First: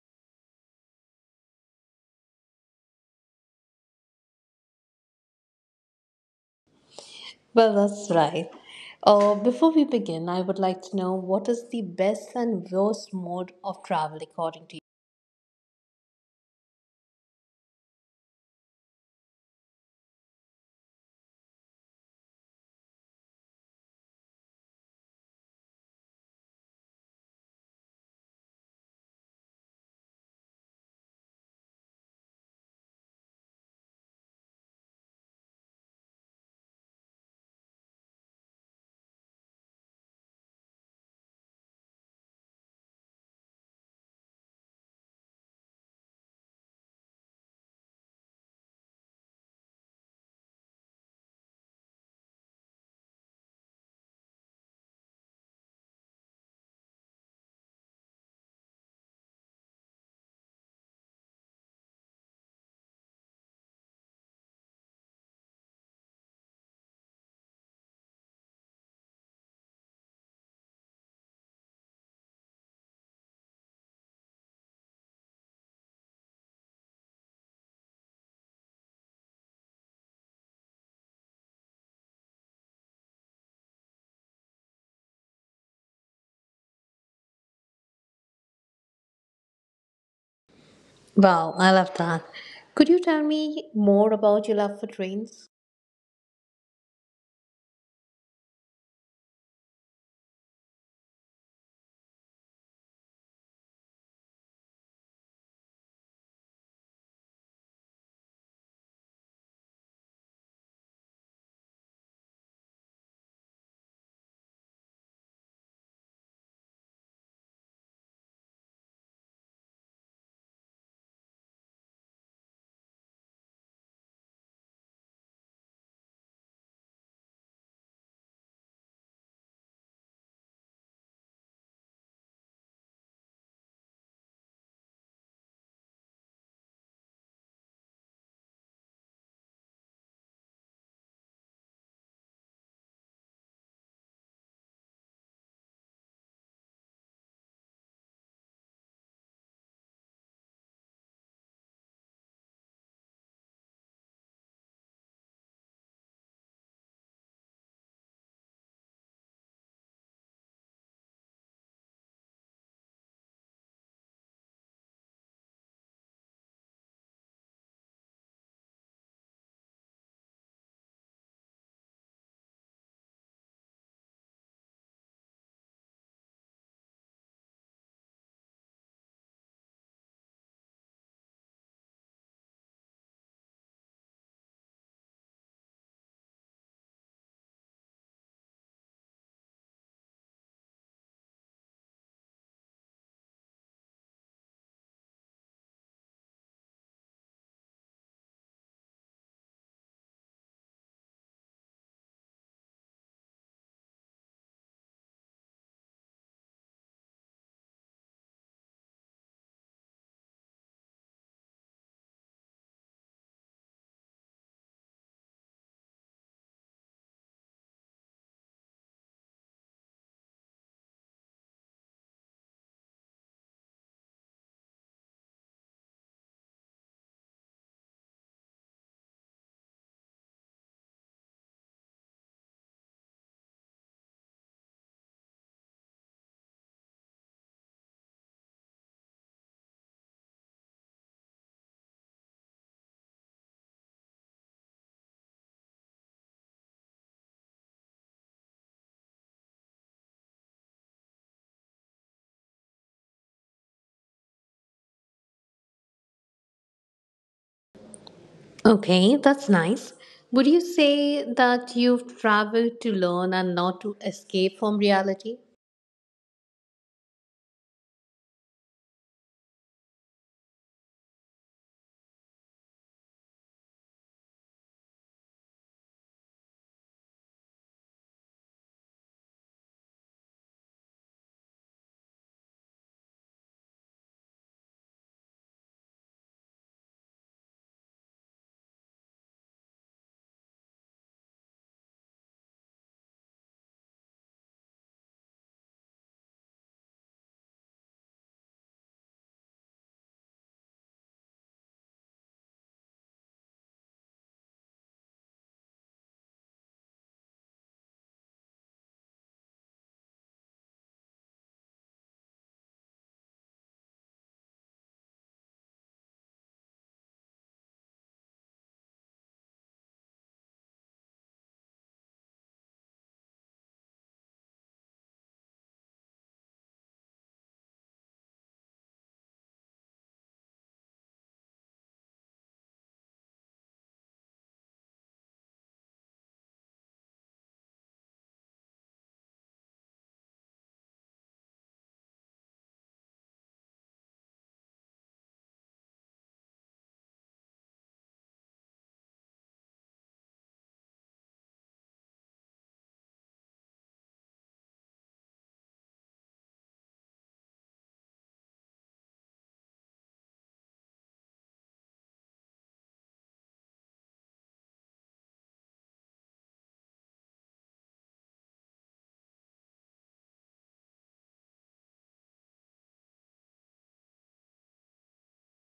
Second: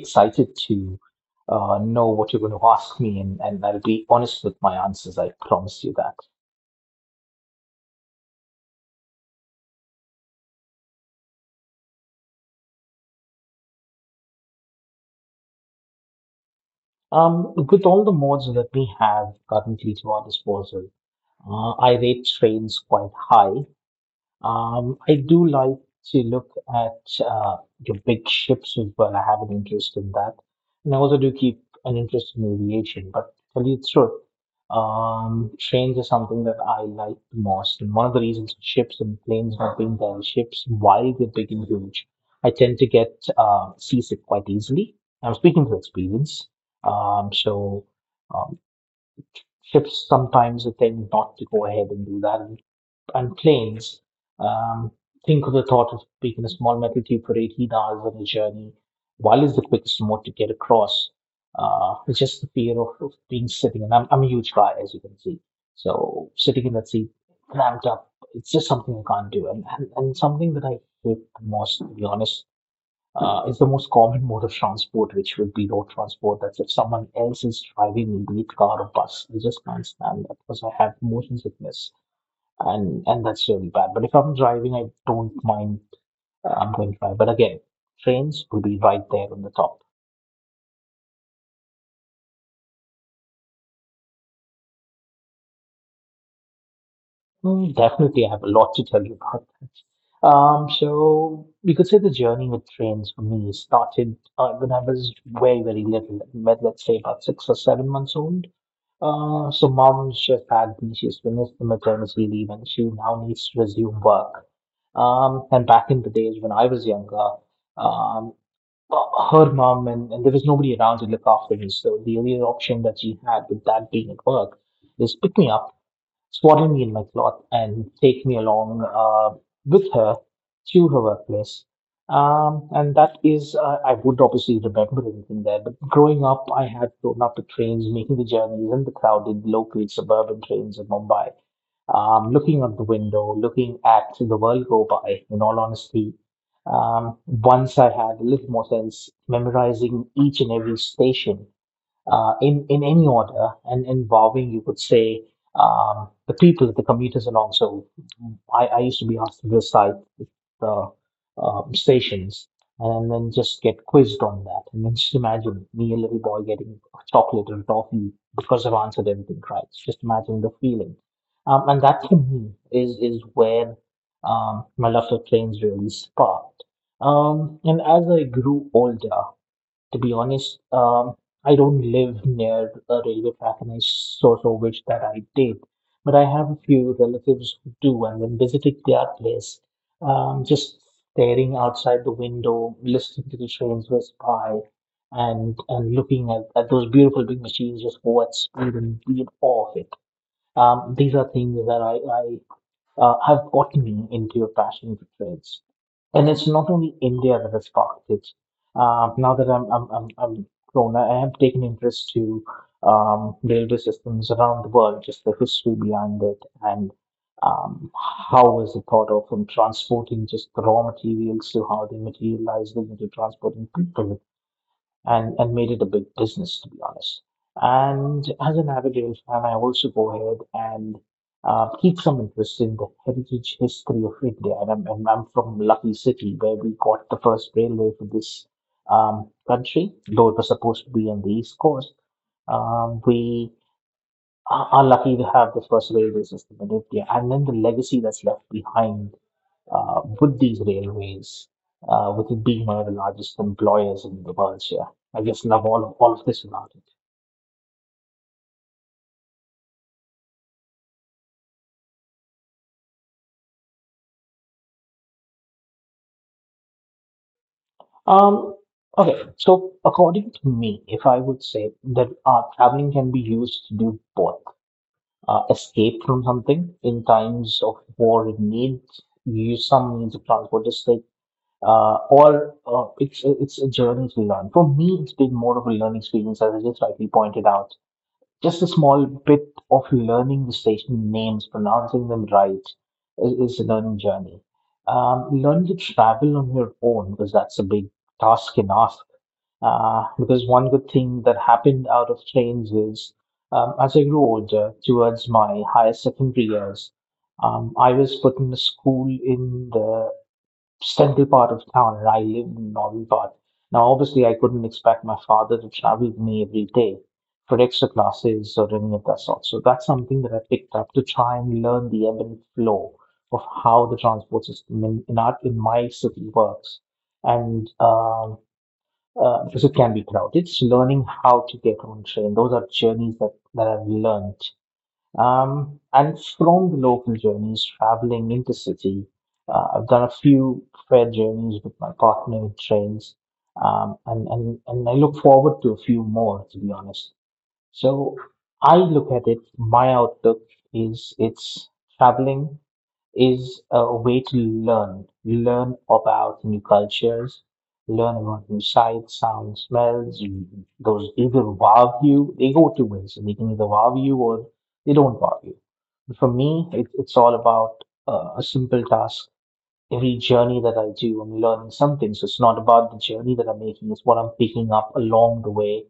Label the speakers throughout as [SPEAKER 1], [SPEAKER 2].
[SPEAKER 1] excited to know what you're going to ask me, and I'll be honest with my answers. I promise you that.
[SPEAKER 2] Well, that's right. Before we begin, I would like to know what is the best and worst mode of travel according to you?
[SPEAKER 1] With all the modes that we have currently to our disposal, I rate trains quite high. I do like to look at your big ships as well. I have an interest in that. And I also do keep an interest in aviation. But to tell you the truth, trains are something that I like the most. And one of the reasons ships and planes not being there, ships, while they're big and huge, I tend to get seasick quite easily. I'm speaking from experience. Um, so um, ships sometimes they tend not to go ahead and do that, and planes. Um, think of the thought of taking a small metal tube for 18 hours on a journey. While is the quickest mode to get across? It's just the fear of being sitting, and I'm a huge guy, as you can see. So sitting in that seat, cramped up, it's just something I can't do. And something that I hate the most, to be honest, is the most common mode of transport, which would be road transport. That's if someone else is driving me, be it car or bus. I just can't stand that because I have motion sickness, and that's really bad. But if I'm driving, I don't mind. I'm going to drive, but again, trains will be right there on the top.
[SPEAKER 2] Wow, I love that. Could you tell me more about your love for trains?
[SPEAKER 1] Hmm, definitely, I have a lot to tell you about that. So you could say the journey with trains for me started when I was very very little, let's say about 6 or 7 months old. So mom just had me. She's finished the maternity leave, and she now needs to resume work. And back in the days when I was younger, Um, uh, her mom, and there was nobody around to look after me. So the only option that she had with that being at work is pick me up, swaddle me in my cloth, and take me along with her to her workplace. And that is, I would obviously remember anything there, but growing up, I had grown up with trains, making the journeys in the crowded local suburban trains in Mumbai, looking out the window, looking at the world go by, in all honesty. Once I had a little more sense, memorizing each and every station in any order, and involving, you could say, the people, the commuters, and also I used to be asked to recite the stations, and then just get quizzed on that. And then just imagine me, a little boy, getting chocolate and toffee because I've answered everything right. Just imagine the feeling. And that to me is where my love for trains really sparked. And as I grew older, to be honest, I don't live near a railway track, and I so so wish that I did. But I have a few relatives who do, and when visiting their place, just staring outside the window, listening to the trains pass by, and looking at those beautiful big machines just go at speed and be in awe of it. These are things that I have gotten me into a passion for trades. And it's not only India that has sparked it. Now that I'm grown, I have taken interest to railway systems around the world, just the history behind it, and um, how was it thought of, from transporting just the raw materials to how they materialize them into transporting people, and made it a big business, to be honest. And as a Navajos fan, I also go ahead and keep some interest in the heritage history of India. And I'm from Lucky City, where we got the first railway for this country, though it was supposed to be on the East Coast. We are lucky to have the first railway system in India, and then the legacy that's left behind, with these railways, with it being one of the largest employers in the world. So, yeah, I just love all of this about it.
[SPEAKER 2] Okay, that's nice. Would you say that you've traveled to learn and not to escape from reality?
[SPEAKER 1] Um, okay, so according to me, if I would say that traveling can be used to do both. Escape from something in times of war, it needs you use some means of transport, just like, or it's a journey to learn. For me, it's been more of a learning experience, as I just rightly pointed out. Just a small bit of learning the station names, pronouncing them right, is a learning journey. Learn to travel on your own, because that's a big task enough. Because one good thing that happened out of trains is, as I grew older towards my higher secondary years, I was put in a school in the central part of town, and I lived in Novel Park. Now, obviously, I couldn't expect my father to travel with me every day for extra classes or any of that sort. So that's something that I picked up to try and learn the ebb and flow of how the transport system in my city works. And because it can be crowded, it's learning how to get on train. Those are journeys that I've learned, and from the local journeys, traveling intercity, I've done a few fair journeys with my partner in trains, and I look forward to a few more, to be honest. So I look at it, my outlook is, it's, traveling is a way to learn. You learn about new cultures, learn about new sights, sounds, smells. Mhm. Those either wow you, they go two ways. They can either wow you or they don't wow you. For me, it's all about a simple task. Every journey that I do, I'm learning something. So it's not about the journey that I'm making, it's what I'm picking up along the way.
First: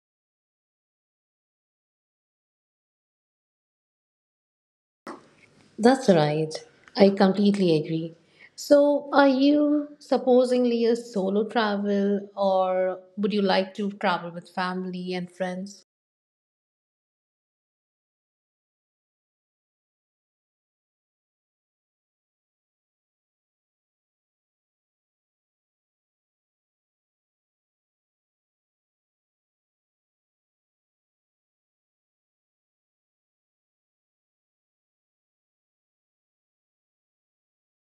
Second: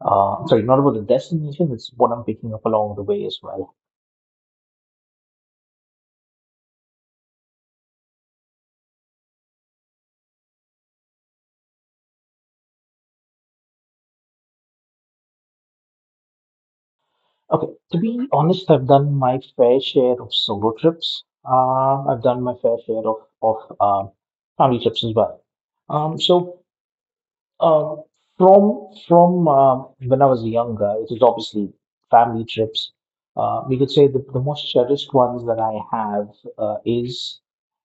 [SPEAKER 1] Sorry, not about the destination, it's what I'm picking up along the way as well.
[SPEAKER 2] That's right. I completely agree. So, are you supposingly a solo travel, or would you like to travel with family and friends?
[SPEAKER 1] Okay, to be honest, I've done my fair share of solo trips. I've done my fair share of family trips as well. So um from when I was younger, it was obviously family trips. We could say that the most cherished ones that I have is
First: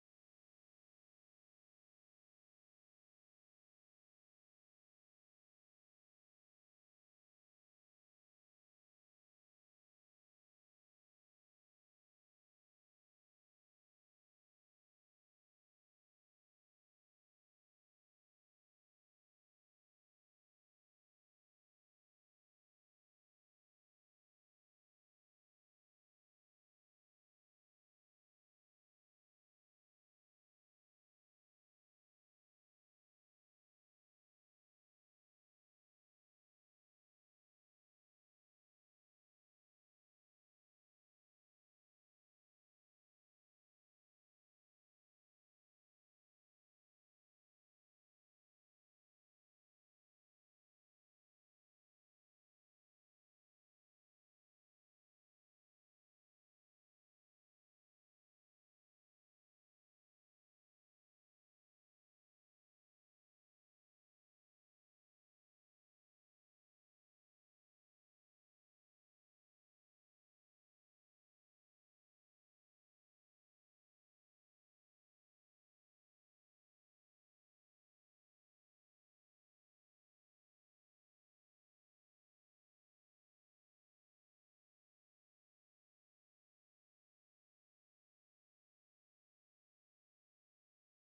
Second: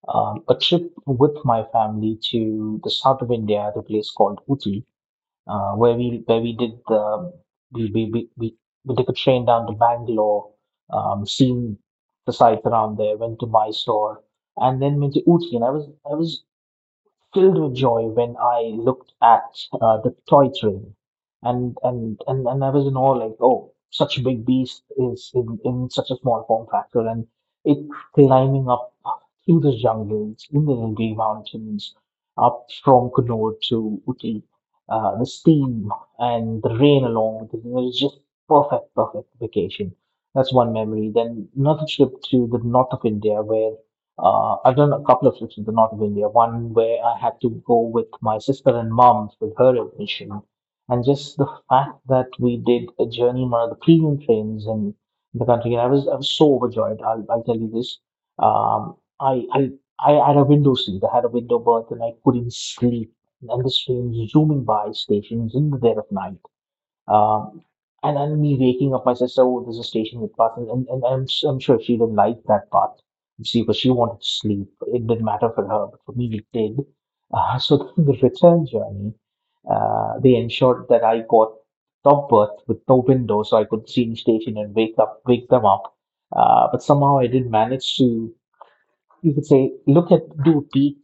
[SPEAKER 1] a trip with my family to the south of India, at a place called Uti, where we did, the we we we, we we took a train down to Bangalore, seen the sights around there, went to Mysore, and then went to Ooty. And I was filled with joy when I looked at the toy train, and I was in awe, like, oh, such a big beast is in such a small form factor, and it climbing up through the jungles in the Nilgiri mountains, up from Kunur to Uti, the steam and the rain along with it, it was just perfect, perfect vacation. That's one memory. Then another trip to the north of India, where I've done a couple of trips in the north of India. One where I had to go with my sister and mom with her admission, and just the fact that we did a journey in one of the premium trains in the country, and I was so overjoyed. I'll tell you this. Um, I I I had a window seat. I had a window berth, and I couldn't sleep. And this train was zooming by stations in the dead of night. Um, and then me waking up, my sister, "Oh, there's a station with path," and I'm sure she didn't like that part. See, because she wanted to sleep. It didn't matter for her, but for me, it did. So the return journey, they ensured that I got top berth with no window, so I could see the station and wake up, wake them up. But somehow I did manage to, you could say, look at, do a peek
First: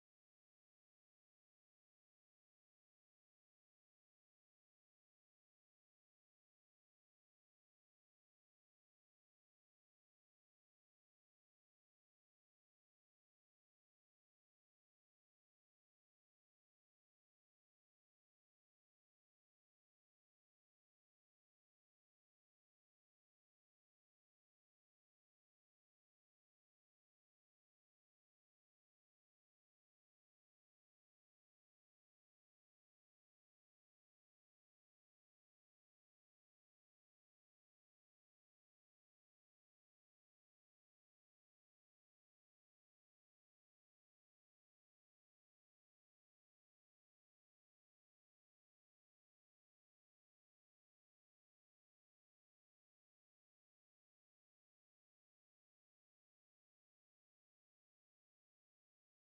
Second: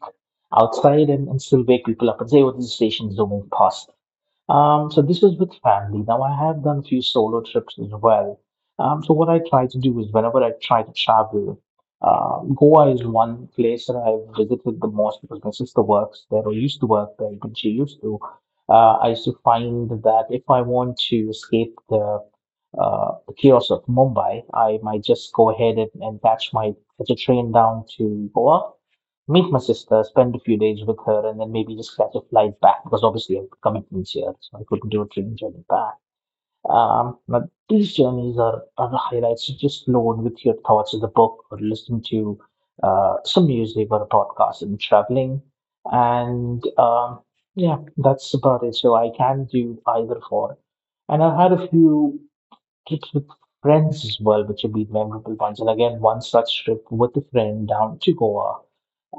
[SPEAKER 1] outside, and still wake people up and say, "Oh, this station is zooming past." So this is with family. Now I have done a few solo trips as well. So what I try to do is whenever I try to travel, Goa is one place that I've visited the most because my sister works there or used to work there when she used to. I used to find that if I want to escape the chaos of Mumbai, I might just go ahead and, catch a train down to Goa, meet my sister, spend a few days with her, and then maybe just catch a flight back because obviously I have commitments here, so I couldn't do a train journey back. But these journeys are the highlights. You just load with your thoughts in the book or listen to some music or a podcast and traveling. And yeah, that's about it. So I can do either for. And I've had a few trips with friends as well, which have been memorable ones. And again, one such trip with a friend down to Goa,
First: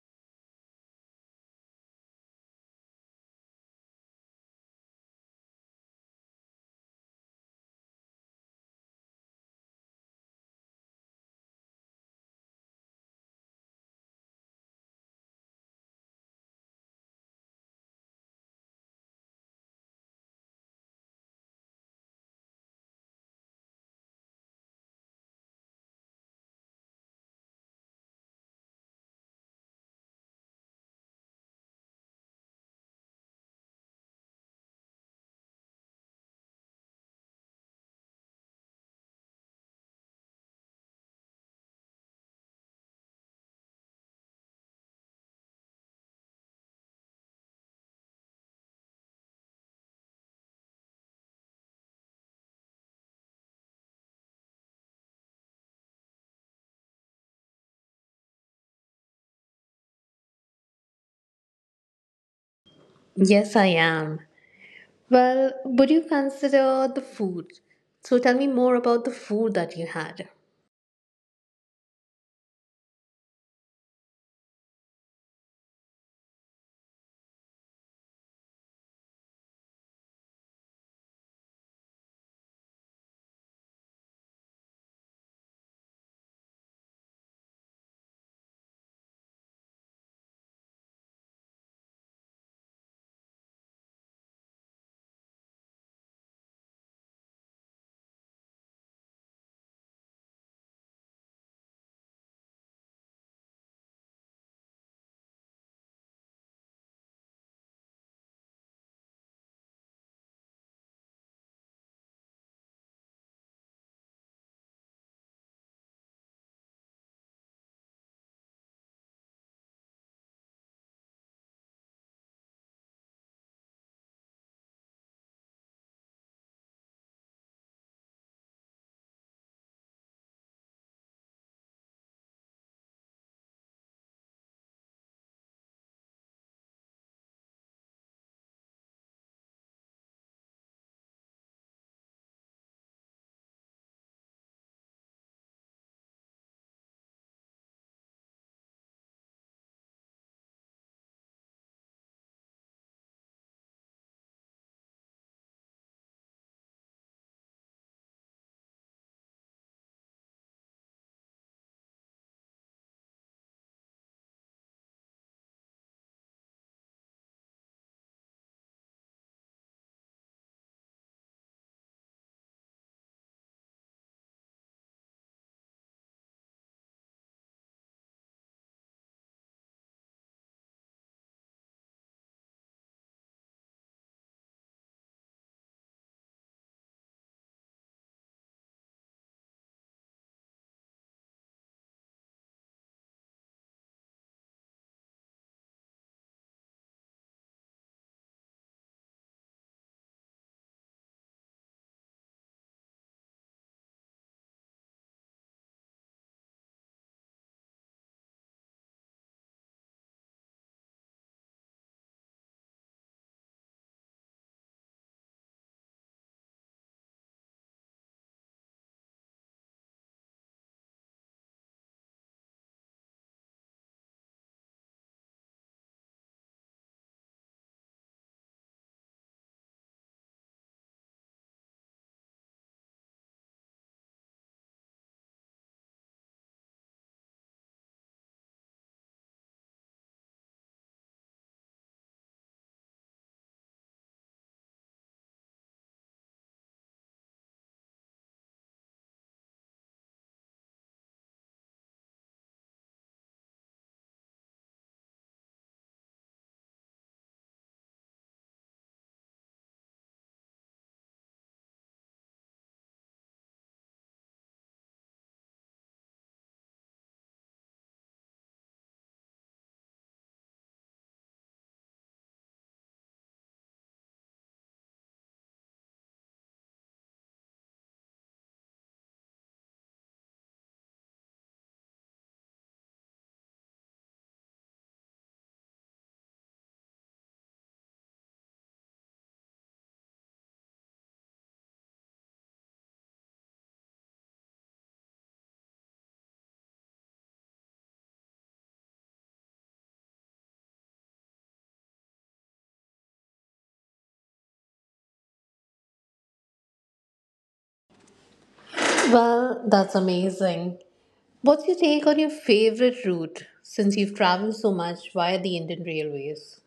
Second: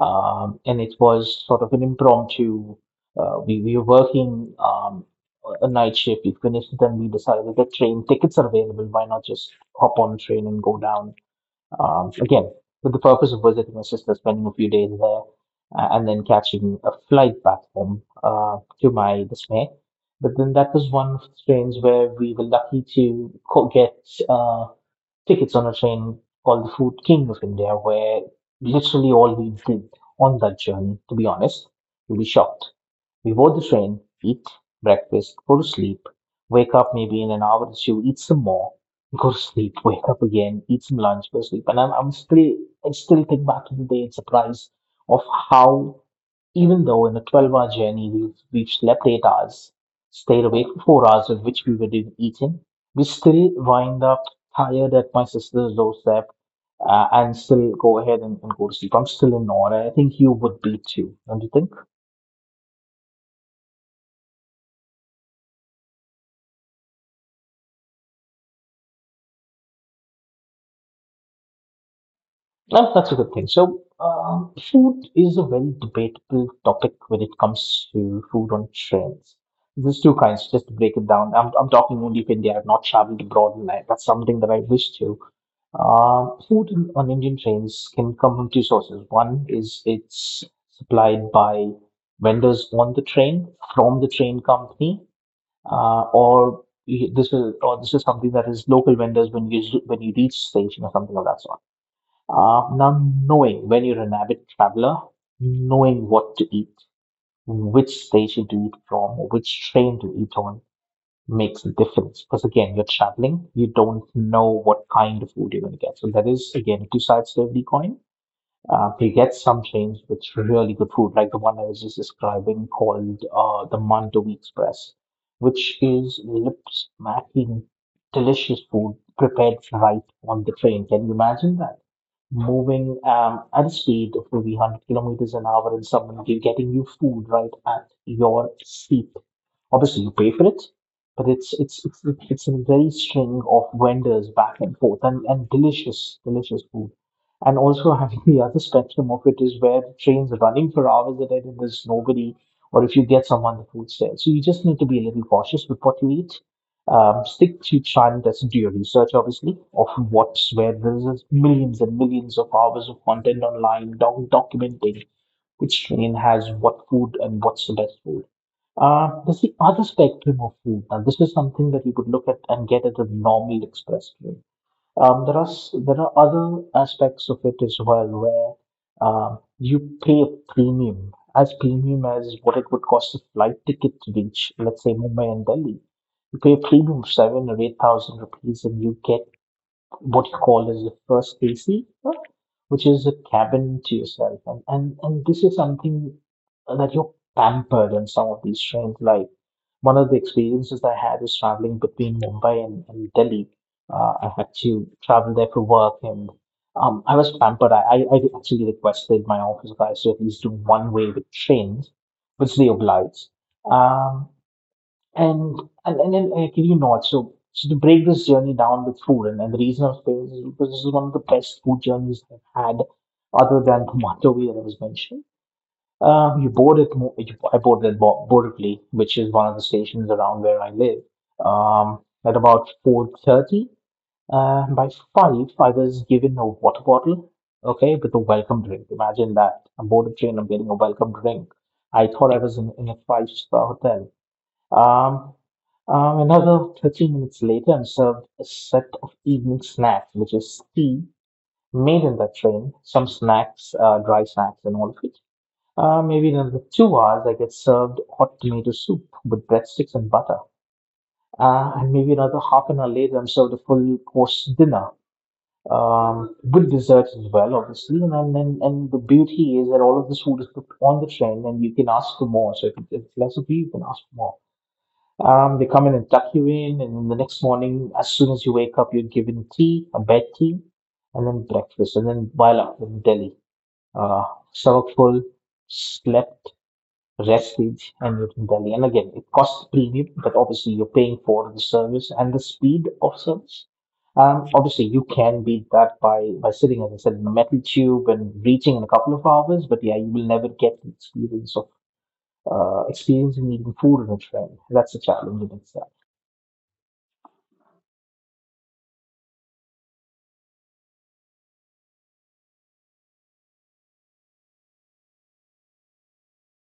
[SPEAKER 1] and it was sort of an impromptu. We were working a night shift. We finished it, and we decided that train tickets are available. Why not just hop on a train and go down? Again, with the purpose of visiting my sister, spending a few days there, and then catching a flight back home. To my dismay, but then that was one of the trains where we were lucky to get uh, tickets on a train called the Food King of India, where literally all we did on that journey, to be honest, you'll be shocked. We board the train, eat breakfast, go to sleep, wake up maybe in an hour or two, eat some more, go to sleep, wake up again, eat some lunch, go to sleep. And I still think back to the day and surprised of how, even though in a 12-hour journey, we've slept 8 hours, stayed awake for 4 hours, in which we were doing eating, we still wind up tired at my sister's doorstep and still go ahead and go to sleep. I'm still in awe. I think you would be too, don't you think?
[SPEAKER 2] Yes, I am. Well, would you consider the food? So, tell me more about the food that you had.
[SPEAKER 1] Oh, that's a good thing. So, food is a very debatable topic when it comes to food on trains. There's two kinds, just to break it down. I'm talking only of India. I've not traveled abroad, and I, that's something that I wish to. Food on Indian trains can come from two sources. One is it's supplied by vendors on the train from the train company, this is something that is local vendors when you reach station or something of that sort. Now, knowing when you're an avid traveler, knowing what to eat, which station to eat from, which train to eat on makes a difference. Because again, you're traveling, you don't know what kind of food you're going to get. So that is, again, two sides to every coin. They get some chains with really good food, like the one I was just describing called the Mandovi Express, which is lip-smacking delicious food prepared right on the train. Can you imagine that? Moving at a speed of maybe 100 kilometers an hour and someone getting you food right at your seat. Obviously, you pay for it, but it's a very string of vendors back and forth and delicious, delicious food. And also having the other spectrum of it is where the train's running for hours at it and there's nobody, or if you get someone, the food's there. So you just need to be a little cautious with what you eat. Stick to try and listen to your research, obviously, of what's where. There's just millions and millions of hours of content online documenting which train has what food and what's the best food. There's the other spectrum of food. Now, this is something that you could look at and get at a normal express train. There are other aspects of it as well where you pay a premium as what it would cost a flight ticket to reach, let's say Mumbai and Delhi. You pay a premium of 7 or 8,000 rupees, and you get what you call as the first AC, which is a cabin to yourself. And this is something that you're pampered in some of these trains. Like one of the experiences I had was traveling between Mumbai and, Delhi. I had to travel there for work and I was pampered. I actually requested my office guys to at least do one way with trains, which they obliged. Um, and and then actually not. So to break this journey down with food, and the reason I'm saying this is because this is one of the best food journeys I've had, other than the Matavi that I was mentioning. You board at Mo- you, I boarded at Boracay, which is one of the stations around where I live. Um, at about 4:30, by five, I was given a water bottle, okay, with a welcome drink. Imagine that I'm board a train, I'm getting a welcome drink. I thought I was in a five-star hotel. Um, Another 30 minutes later, I'm served a set of evening snacks, which is tea made in the train, some snacks, dry snacks, and all of it. Maybe in another 2 hours, I get served hot tomato soup with breadsticks and butter. And maybe another half an hour later, I'm served a full course dinner with desserts as well, obviously. And the beauty is that all of this food is cooked on the train, and you can ask for more. So if it's less of you, you can ask for more. They come in and tuck you in, and then the next morning, as soon as you wake up, you're given tea, a bed tea, and then breakfast, and then while up in Delhi. Uh, Stomach full, slept, rested, and you're in Delhi. And again, it costs a premium, but obviously you're paying for the service and the speed of service. Obviously, you can beat that by sitting, as I said, in a metal tube and reaching in a couple of hours. But yeah, you will never get the experience of experiencing eating food in a train. That's a challenge in itself.
[SPEAKER 2] Well, that's amazing. What's your take on your favorite route since you've traveled so much via the Indian Railways?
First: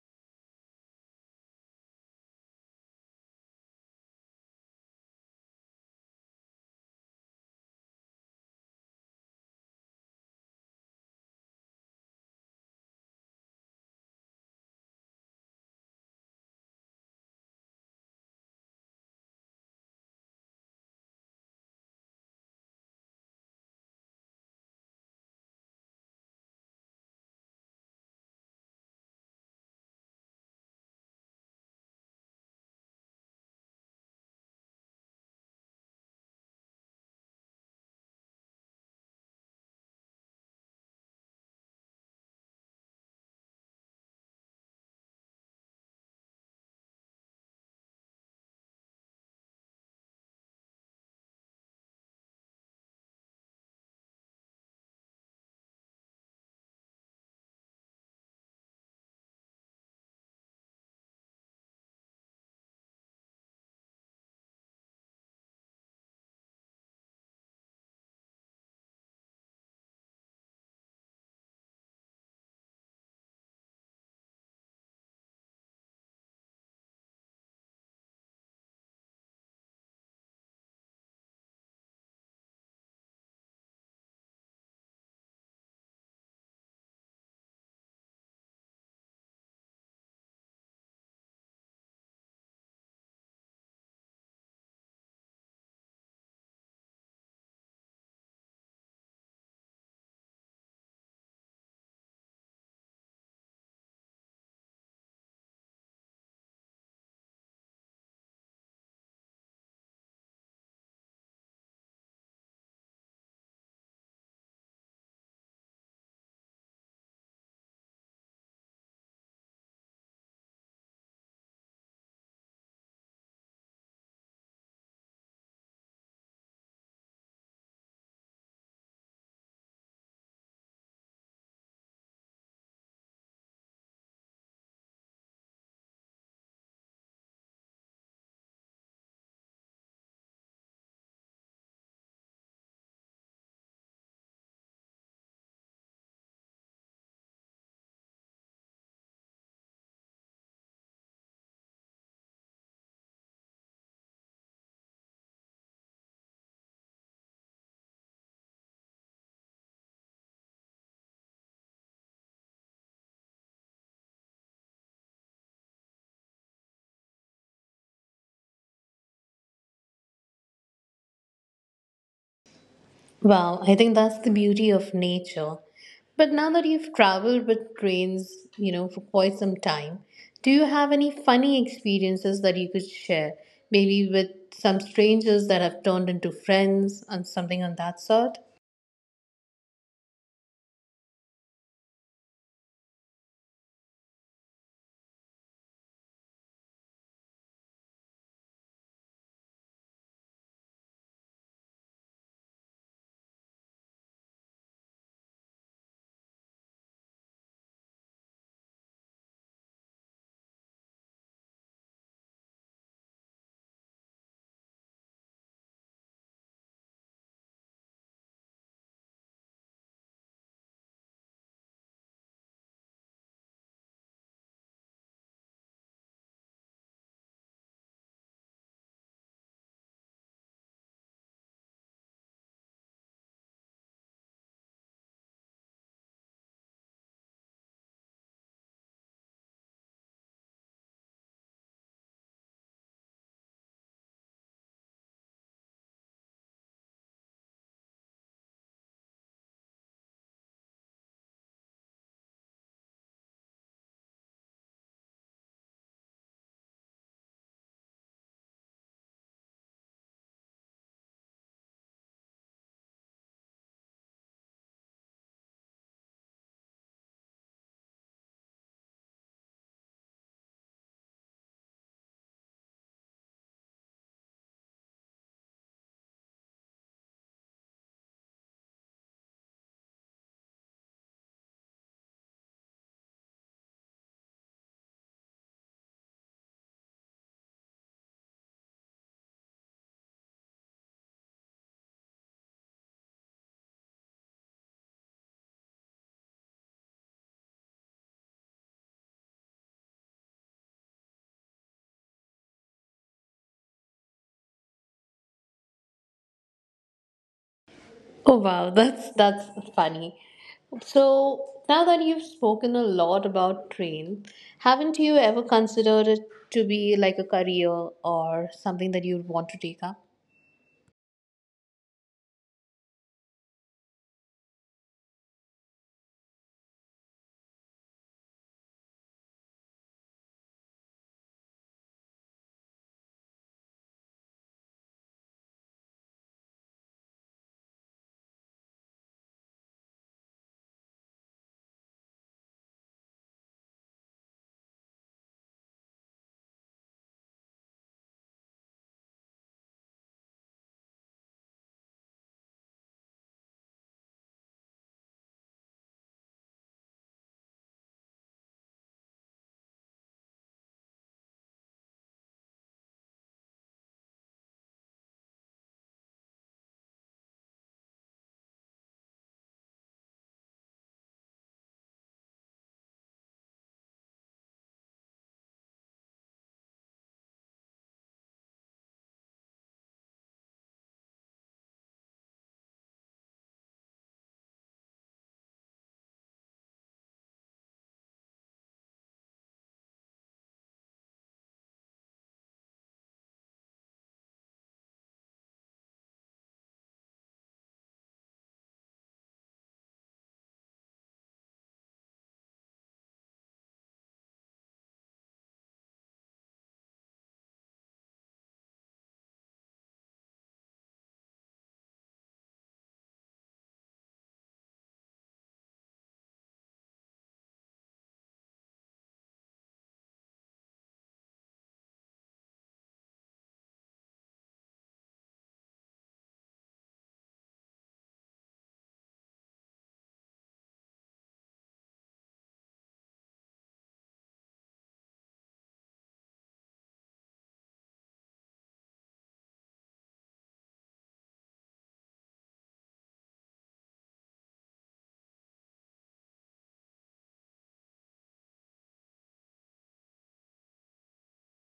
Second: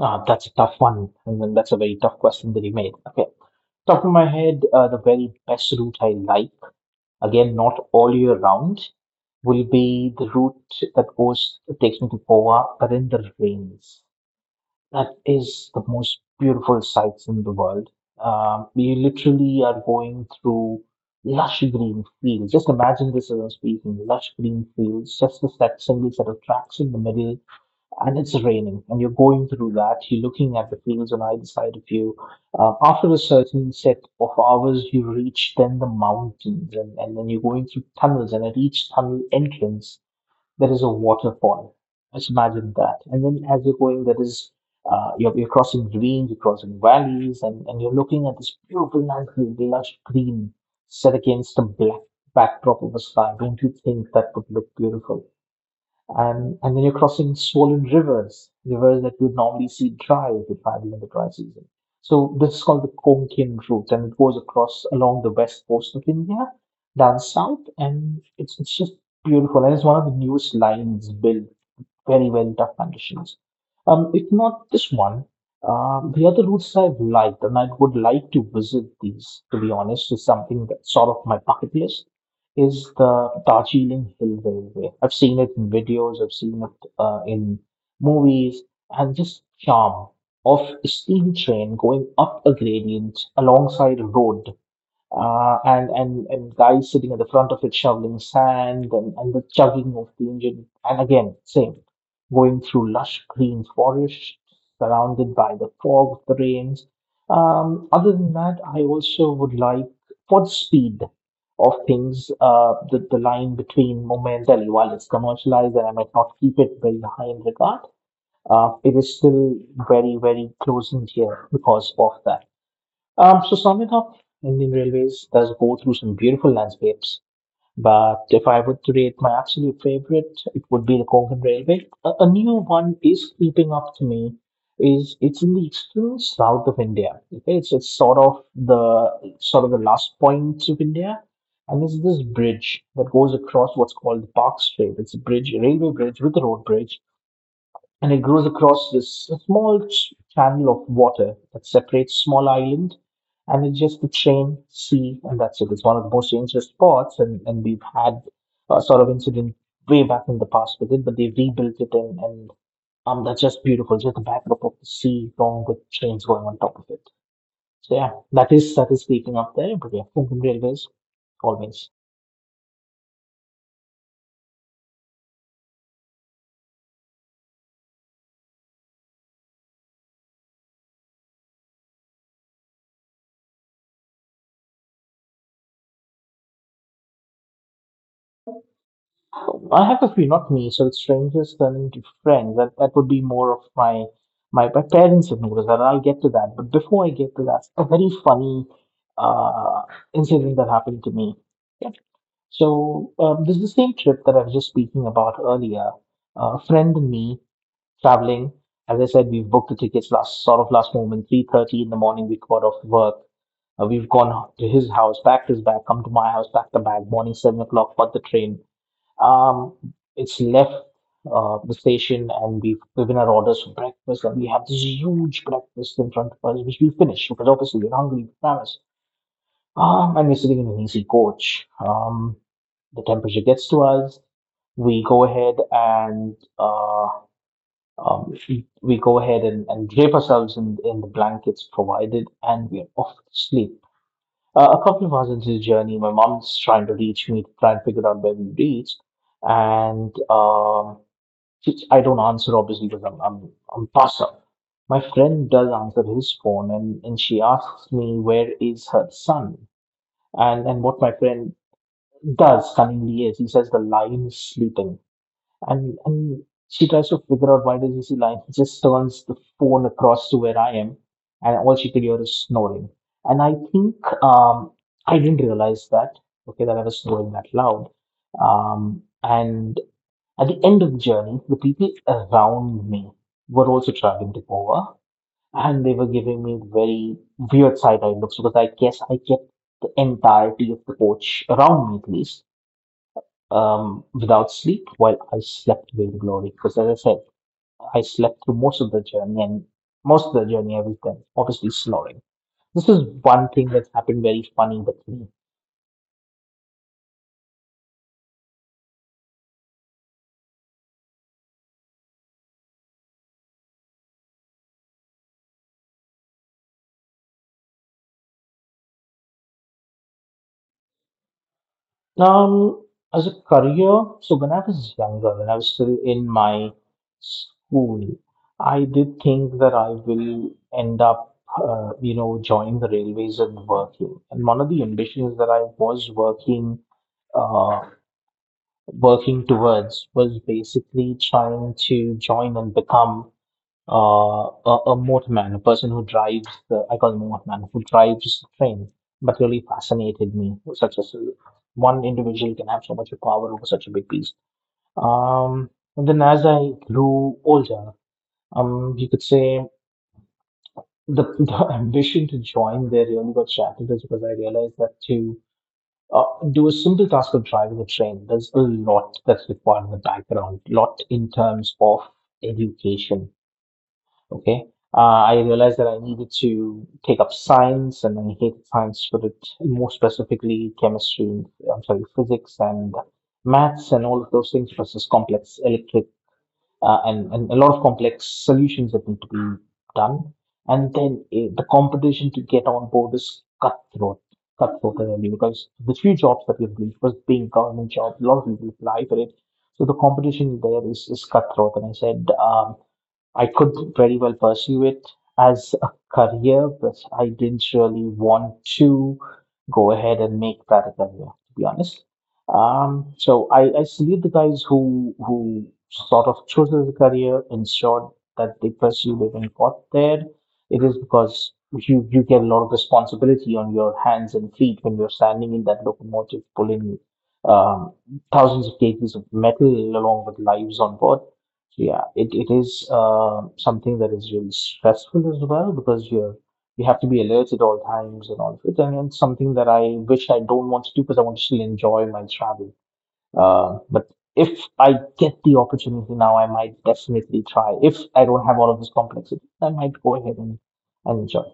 [SPEAKER 1] Ah, that's a tough one. And then that's a very tough question that you made. Okay. Top of my head, the very best route I like, again, not all year round, will be the route that goes, takes me to Goa, but in the rains. That is the most beautiful sights in the world. You literally are going through lush green fields. Just imagine this as I'm speaking, lush green fields, just this, that single set of tracks in the middle, and it's raining and you're going through that, you're looking at the fields on either side of you. After a certain set of hours you reach then the mountains, and then you're going through tunnels, and at each tunnel entrance there is a waterfall. Just imagine that. And then as you're going there is you're crossing ravines, you're crossing valleys, and you're looking at this beautiful landscape, lush green set against a black backdrop of a sky. Don't you think that would look beautiful? And then you're crossing swollen rivers, rivers that you would normally see dry if you travel in the dry season. So this is called the Konkan route, and it goes across along the west coast of India, down south, and it's just beautiful. And it's one of the newest lines built very well, tough conditions. If not this one, the other routes I've liked, and I would like to visit these, to be honest, is something that's sort of my bucket list is the Darjeeling Hill Railway. I've seen it in videos, I've seen it in movies, and this charm of a steam train going up a gradient alongside a road, and guys sitting at the front of it shoveling sand, and the chugging of the engine, and again same, going through lush green forests surrounded by the fog of the rains. Other than that, I also would like, for the speed of things, the line between momentarily while it's commercialized, and I might not keep it very high in regard, it is still very, very close in here because of that. So summing up, Indian Railways does go through some beautiful landscapes. But if I were to rate my absolute favorite, it would be the Konkan Railway. A new one is creeping up to me. Is it's in the extreme south of India. Okay, it's sort of the last point of India, and there's this bridge that goes across what's called the Park Strait. It's a bridge, a railway bridge with a road bridge, and it grows across this small channel of water that separates small island, and it's just the train sea and that's it. It's one of the most dangerous spots, and we've had a sort of incident way back in the past with it, but they rebuilt it and that's just beautiful, just the backdrop of the sea along with trains going on top of it. So yeah, that is, that is speaking up there, but yeah, Konkan railways always.
[SPEAKER 2] Wow, I think that's the beauty of nature. But now that you've traveled with trains, you know, for quite some time, do you have any funny experiences that you could share? Maybe with some strangers that have turned into friends and something on that sort?
[SPEAKER 1] I have a few, not me. So it's strangers turning to friends. That would be more of my parents have noticed that. And I'll get to that. But before I get to that, a very funny uh, incident that happened to me. So this is the same trip that I was just speaking about earlier. A friend and me traveling. As I said, we've booked the tickets last sort of last moment, 3:30 in the morning. We got off work. We've gone to his house, packed his bag, come to my house, packed the bag. Morning 7 o'clock, got the train. um, it's left the station and we've given our orders for breakfast, and we have this huge breakfast in front of us which we finish because obviously we're hungry, we're famished. And we're sitting in an easy coach. The temperature gets to us. We go ahead and um, we go ahead and drape ourselves in the blankets provided, and we're off to sleep. A couple of hours into the journey, my mom's trying to reach me to try and figure out where we reached, and I don't answer obviously because I'm passed out. My friend does answer his phone, and she asks me where is her son, and what my friend does cunningly is he says the lion is sleeping. And she tries to figure out why does he see light. He just turns the phone across to where I am, and all she could hear is snoring. And I think um, I didn't realize that, okay, that I was snoring that loud. And at the end of the journey, the people around me were also traveling to Goa, and they were giving me very weird side eye looks, because I guess I kept the entirety of the coach around me at least without sleep while I slept with glory. Because as I said, I slept through most of the journey, and most of the journey I was then obviously snoring. This is one thing that's happened very funny with me.
[SPEAKER 2] Oh wow, that's funny. So now that you've spoken a lot about train, haven't you ever considered it to be like a career or something that you'd want to take up?
[SPEAKER 1] Um, as a career, so when I was younger, when I was still in my school, I did think that I will end up, you know, joining the railways and working. And one of the ambitions that I was working uh, working towards was basically trying to join and become uh, a motorman, a person who drives the, I call him a motorman, who drives the train, but really fascinated me. Such as one individual can have so much power over such a big piece. Um, and then as I grew older, you could say the ambition to join there really got shattered is because I realized that too uh, do a simple task of driving a train. There's a lot that's required in the background, lot in terms of education. Okay. Uh, I realized that I needed to take up science and I hated science for it, more specifically chemistry, I'm sorry, physics and maths and all of those things versus complex electric and a lot of complex solutions that need to be done. And then the competition to get on board is cutthroat, cutthroat really, because the few jobs that we have released was being government jobs, a lot of people apply for it. So the competition there is cutthroat. And I said, I could very well pursue it as a career, but I didn't really want to go ahead and make that a career, to be honest. So I salute the guys who sort of chose it as a career, ensured that they pursued it and got there. It is because you get a lot of responsibility on your hands and feet when you're standing in that locomotive pulling um, thousands of kgs of metal along with lives on board. Yeah, it is something that is really stressful as well because you're you have to be alert at all times and all of it. And it's something that I wish I don't want to do because I want to still enjoy my travel. But if I get the opportunity now, I might definitely try. If I don't have all of this complexity, I might go ahead and enjoy.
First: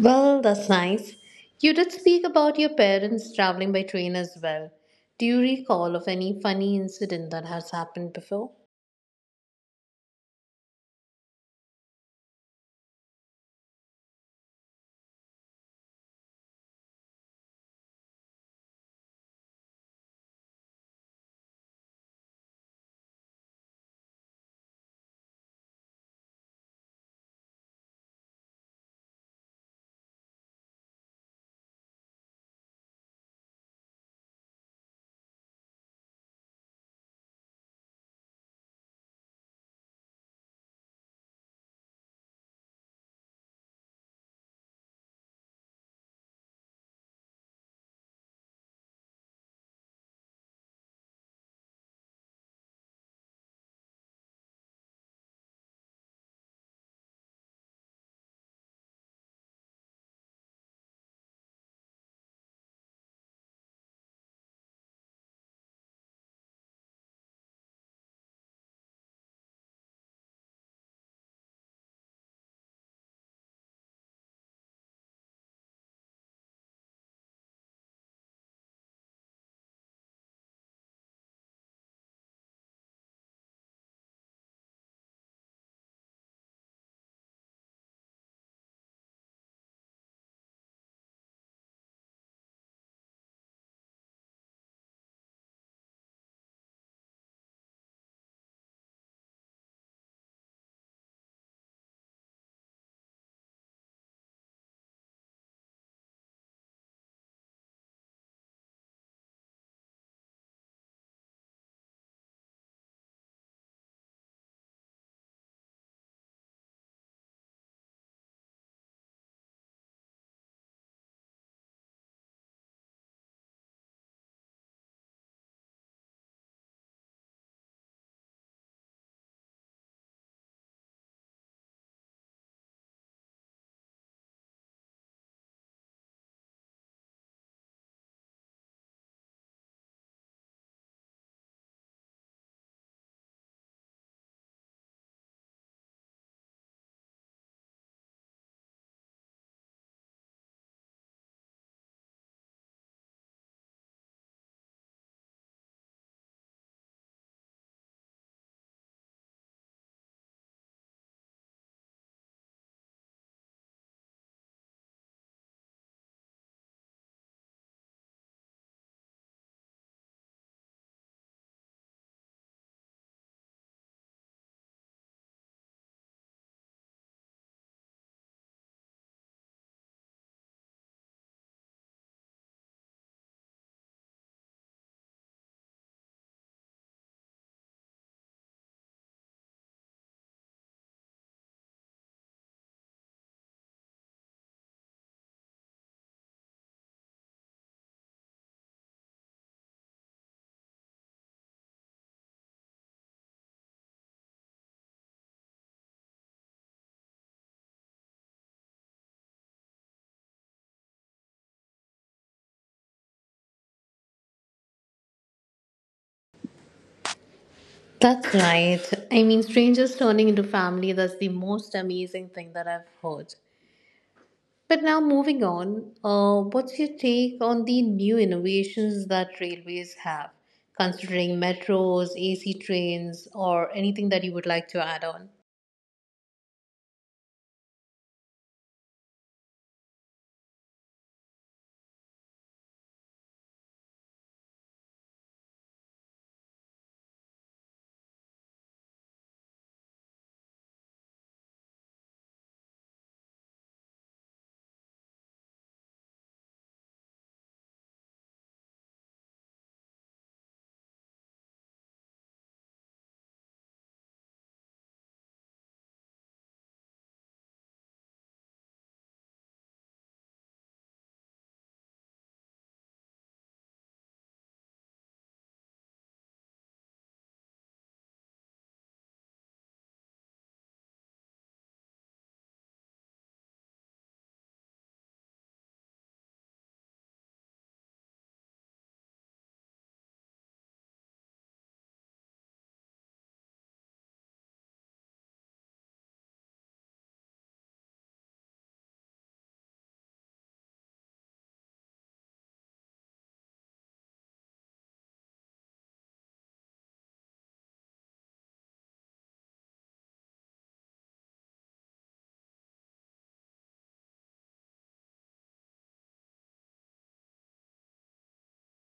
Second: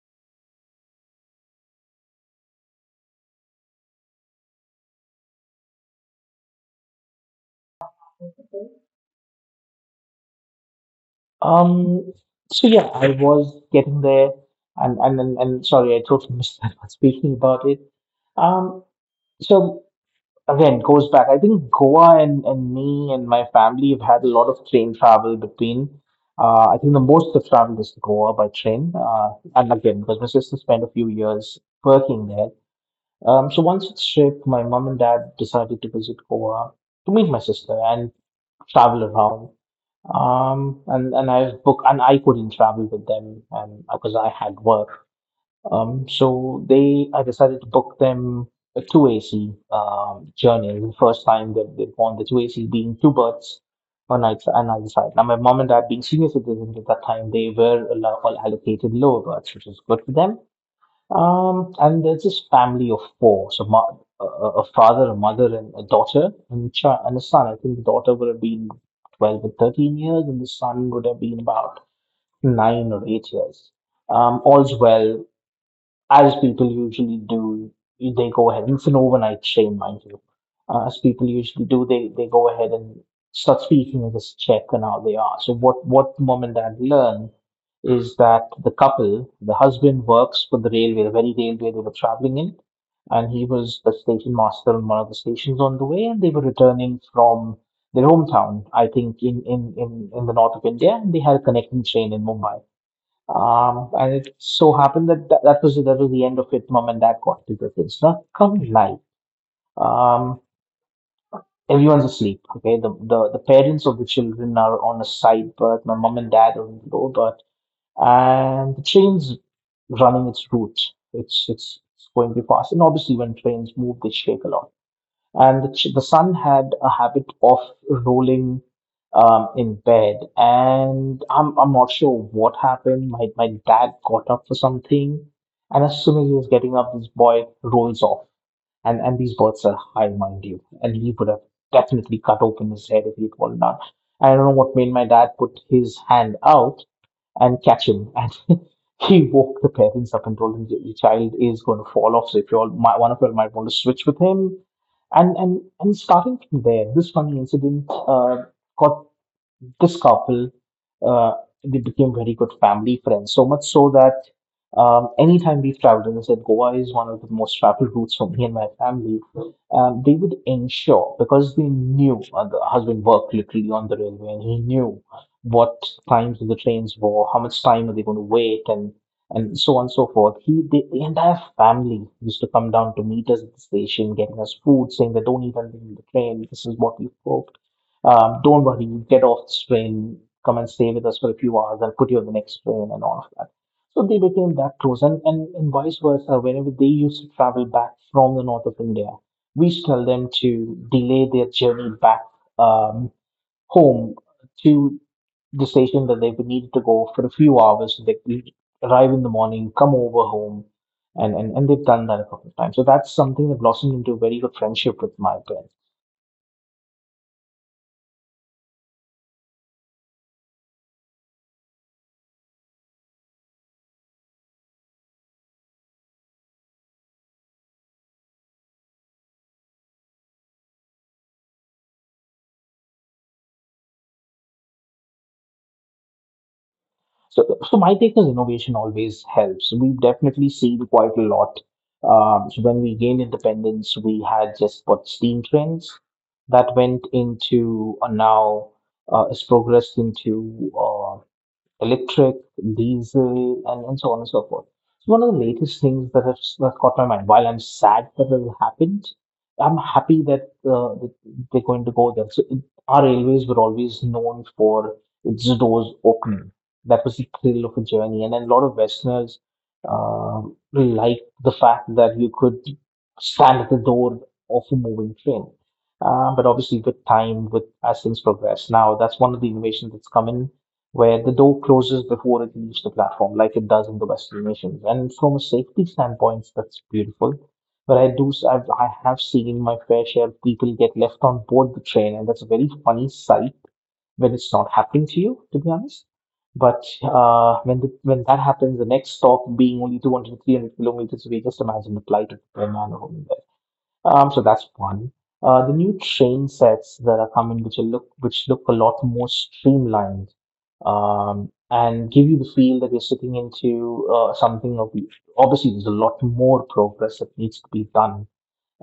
[SPEAKER 2] Well, that's nice. You did speak about your parents traveling by train as well. Do you recall of any funny incident that has happened before?
[SPEAKER 1] Um, so yeah, I was getting there, and sorry, I totally missed that one speaking about it. Um, so again, goes back. I think Goa and me and my family have had a lot of train travel between. I think the most I've traveled is to Goa by train. And again, because my sister spent a few years working there. So once it's shipped, my mom and dad decided to visit Goa to meet my sister and travel around. And I've booked, and I couldn't travel with them because I had work. So they, I decided to book them a two AC journey. It was the first time that they've gone, the two AC being two birds on night and either side. Now my mom and dad being senior citizens at that time, they were all allocated lower berths, which is good for them. And there's this family of four, so ma a a father, a mother, and a daughter, and a child, and a son. I think the daughter would have been 12 or 13 years, and the son would have been about 9 or 8 years. All's well as people usually do, they go ahead. It's an overnight shame, mind you. As people usually do, they go ahead and start speaking of this check and how they are. So what mom and dad learn is that the couple, the husband works for the railway, the very railway they were traveling in, and he was the station master on one of the stations on the way, and they were returning from their hometown, I think in the north of India, and they had a connecting train in Mumbai. And it so happened that that was the end of it. Mom and Dad got little kids. Now come live. Um, Everyone's asleep. Okay, the parents of the children are on a side berth. My mom and dad are on the lower berth, and the train's running its route. It's going to pass, and obviously when trains move, they shake a lot, and the, the sun had a habit of rolling in bed. And I'm not sure what happened. My dad got up for something, and as soon as he was getting up, this boy rolls off. And these birds are high, mind you. And he would have definitely cut open his head if he had fallen down. I don't know what made my dad put his hand out, and catch him. And he woke the parents up and told them your child is going to fall off. So if you all, my, one of you all might want to switch with him, and and starting from there, this funny incident got this couple, uh, they became very good family friends. So much so that anytime we've traveled, and I said Goa is one of the most traveled routes for me and my family, they would ensure because they knew the husband worked literally on the railway and he knew what times the trains were, how much time are they going to wait, and so on and so forth. He the entire family used to come down to meet us at the station, getting us food, saying they don't eat anything in the train. This is what we cook. Don't worry, you get off the train, come and stay with us for a few hours, I'll put you on the next train and all of that. So they became that close, and, and vice versa. Whenever they used to travel back from the north of India, we used to tell them to delay their journey back um, home to the station that they would need to go for a few hours. So they could arrive in the morning, come over home, and, and they've done that a couple of times. So that's something that blossomed into a very good friendship with my parents.
[SPEAKER 2] That's right. I mean, strangers turning into family, that's the most amazing thing that I've heard. But now, moving on, what's your take on the new innovations that railways have, considering metros, AC trains, or anything that you would like to add on?
[SPEAKER 1] So my take is innovation always helps. We've definitely seen quite a lot. So when we gained independence, we had just what steam trains that went into now has progressed into electric, diesel, and so on and so forth. It's one of the latest things that caught my mind. While I'm sad that it happened, I'm happy that, that they're going to go there. So it, our railways were always known for its doors opening. That was the thrill of a journey, and then a lot of Westerners liked the fact that you could stand at the door of a moving train. But obviously, with time, with as things progress, now that's one of the innovations that's come in where the door closes before it leaves the platform, like it does in the Western nations, and from a safety standpoint, that's beautiful. But I do, s- I've, I have seen my fair share of people get left on board the train, and that's a very funny sight when it's not happening to you, to be honest. But when when that happens, the next stop being only 200 to 300 kilometers away, just imagine the plight of the man poor man. So that's one. The new train sets that are coming, which look a lot more streamlined, and give you the feel that you're sitting into something of the. Obviously, there's a lot more progress that needs to be done,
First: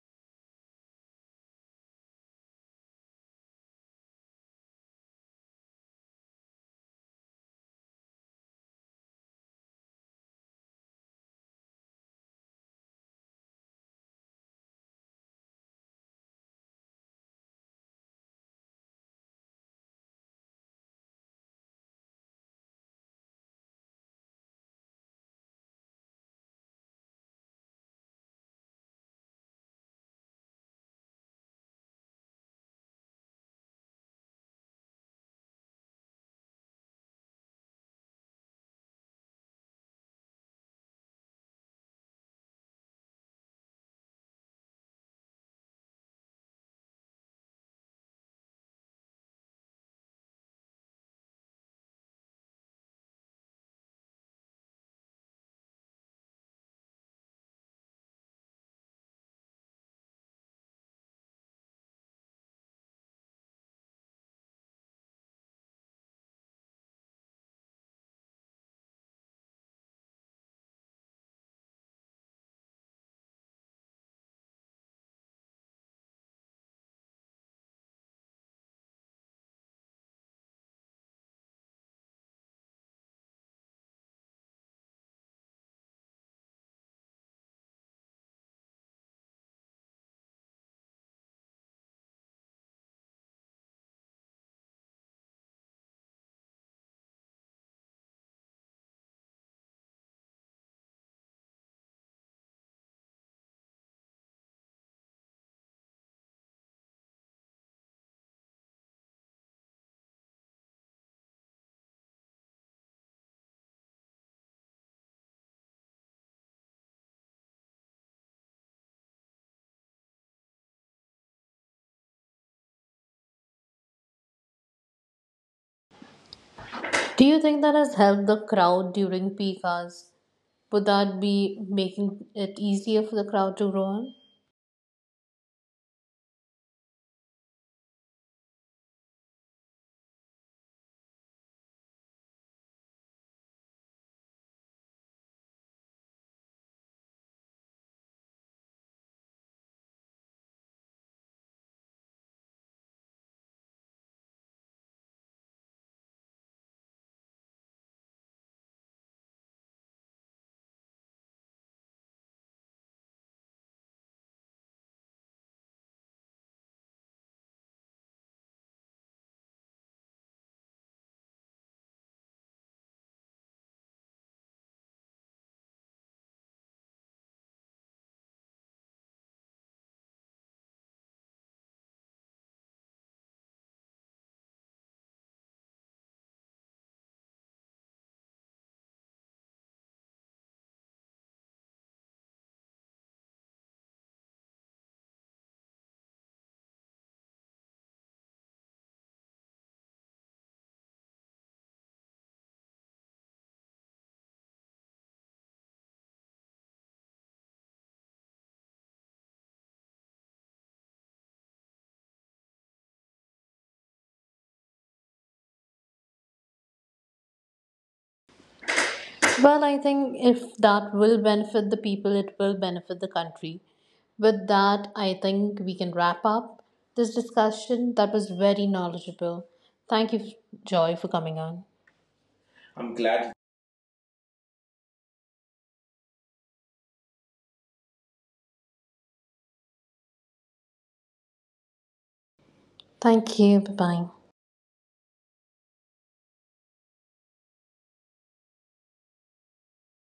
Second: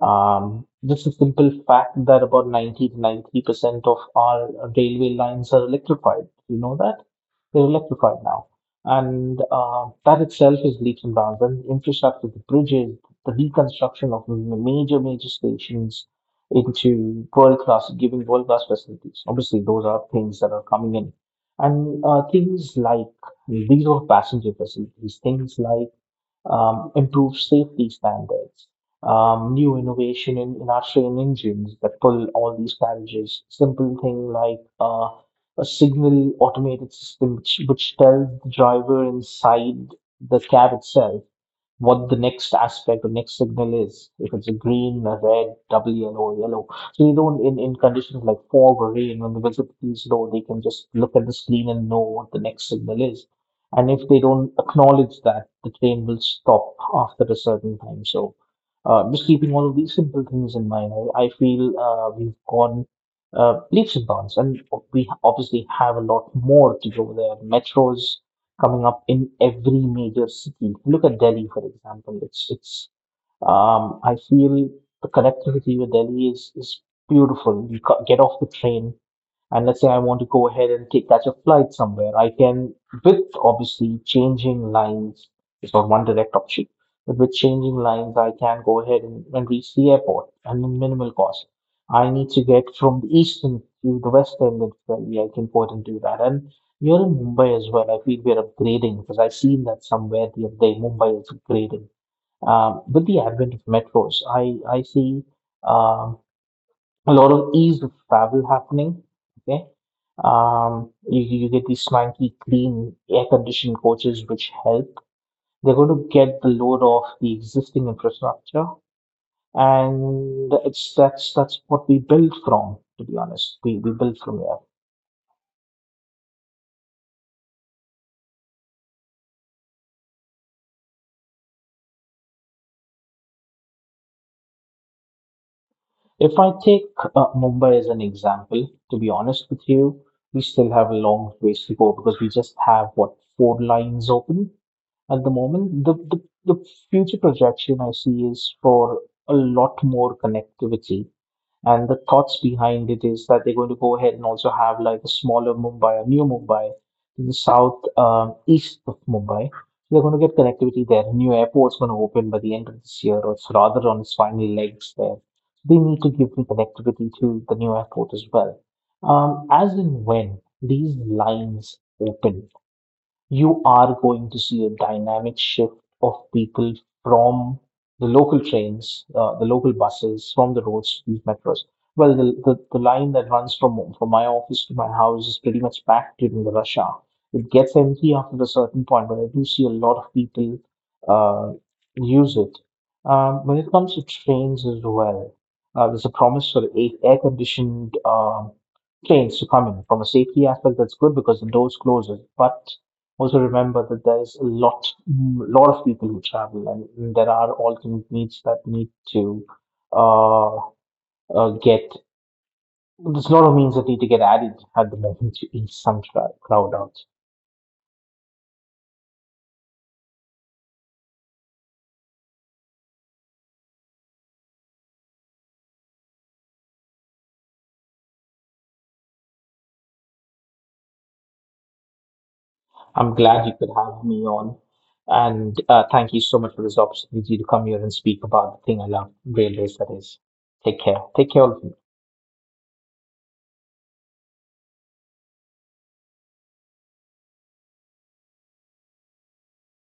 [SPEAKER 1] just a simple fact that about 90 to 93% of our railway lines are electrified. You know that? They're electrified now. And that itself is leaps and bounds. And infrastructure, the bridges, the reconstruction of major, major stations into world class, giving world class facilities. Obviously, those are things that are coming in. And things like these are passenger facilities, things like improved safety standards, new innovation in our train engines that pull all these carriages. Simple thing like a signal automated system which tells the driver inside the cab itself what the next aspect or next signal is. If it's a green, a red, double yellow, yellow. So they don't in conditions like fog or rain when the visibility is low, they can just look at the screen and know what the next signal is, and if they don't acknowledge that, the train will stop after a certain time. So, just keeping all of these simple things in mind, I feel we've gone leaps and bounds, and we obviously have a lot more to go there. Metros coming up in every major city. Look at Delhi, for example. It's I feel the connectivity with Delhi is beautiful. You ca- get off the train and, let's say, I want to go ahead and take catch a flight somewhere, I can, with obviously changing lines, it's not one direct option, but with changing lines, I can go ahead and reach the airport and in minimal cost. I need to get from the east end to the west end of Delhi, I can go ahead and do that. And here in Mumbai as well, I feel we're upgrading because I've seen that somewhere the other day, Mumbai is upgrading. With the advent of metros, I see um a lot of ease of travel happening. Okay. You, get these swanky, clean, air conditioned coaches which help. They're going to get the load off the existing infrastructure. And it's that's what we build from, to be honest. We build from here.
[SPEAKER 2] Do you think that has helped the crowd during peak hours? Would that be making it easier for the crowd to grow on?
[SPEAKER 1] If I take Mumbai as an example, to be honest with you, we still have a long ways to go because we just have what four lines open. At the moment, the future projection I see is for a lot more connectivity. And the thoughts behind it is that they're going to go ahead and also have like a smaller Mumbai, a new Mumbai, to the south east of Mumbai. So they're going to get connectivity there. A new airport's going to open by the end of this year, or it's rather on its final legs there. They need to give me connectivity to the new airport as well. As and when these lines open, you are going to see a dynamic shift of people from the local trains, the local buses, from the roads to these metros. Well, the line that runs from my office to my house is pretty much packed during the rush hour. It gets empty after a certain point, but I do see a lot of people uh, use it. When it comes to trains as well, there's a promise for air conditioned trains to come in. From a safety aspect, that's good because the doors closes, but also remember that there is a lot of people who travel, and there are alternate needs that need to uh, get there's a lot of means that need to get added at the moment to ease some crowd out.
[SPEAKER 2] Well, I think if that will benefit the people, it will benefit the country. With that, I think we can wrap up this discussion. That was very knowledgeable. Thank you, Joy, for coming on. I'm
[SPEAKER 1] I'm
[SPEAKER 2] glad.
[SPEAKER 1] glad you could have me on, and thank you so much for this opportunity to come here and speak about the thing I love, railways. That is, take care, all of you.
[SPEAKER 2] Thank you. Bye bye.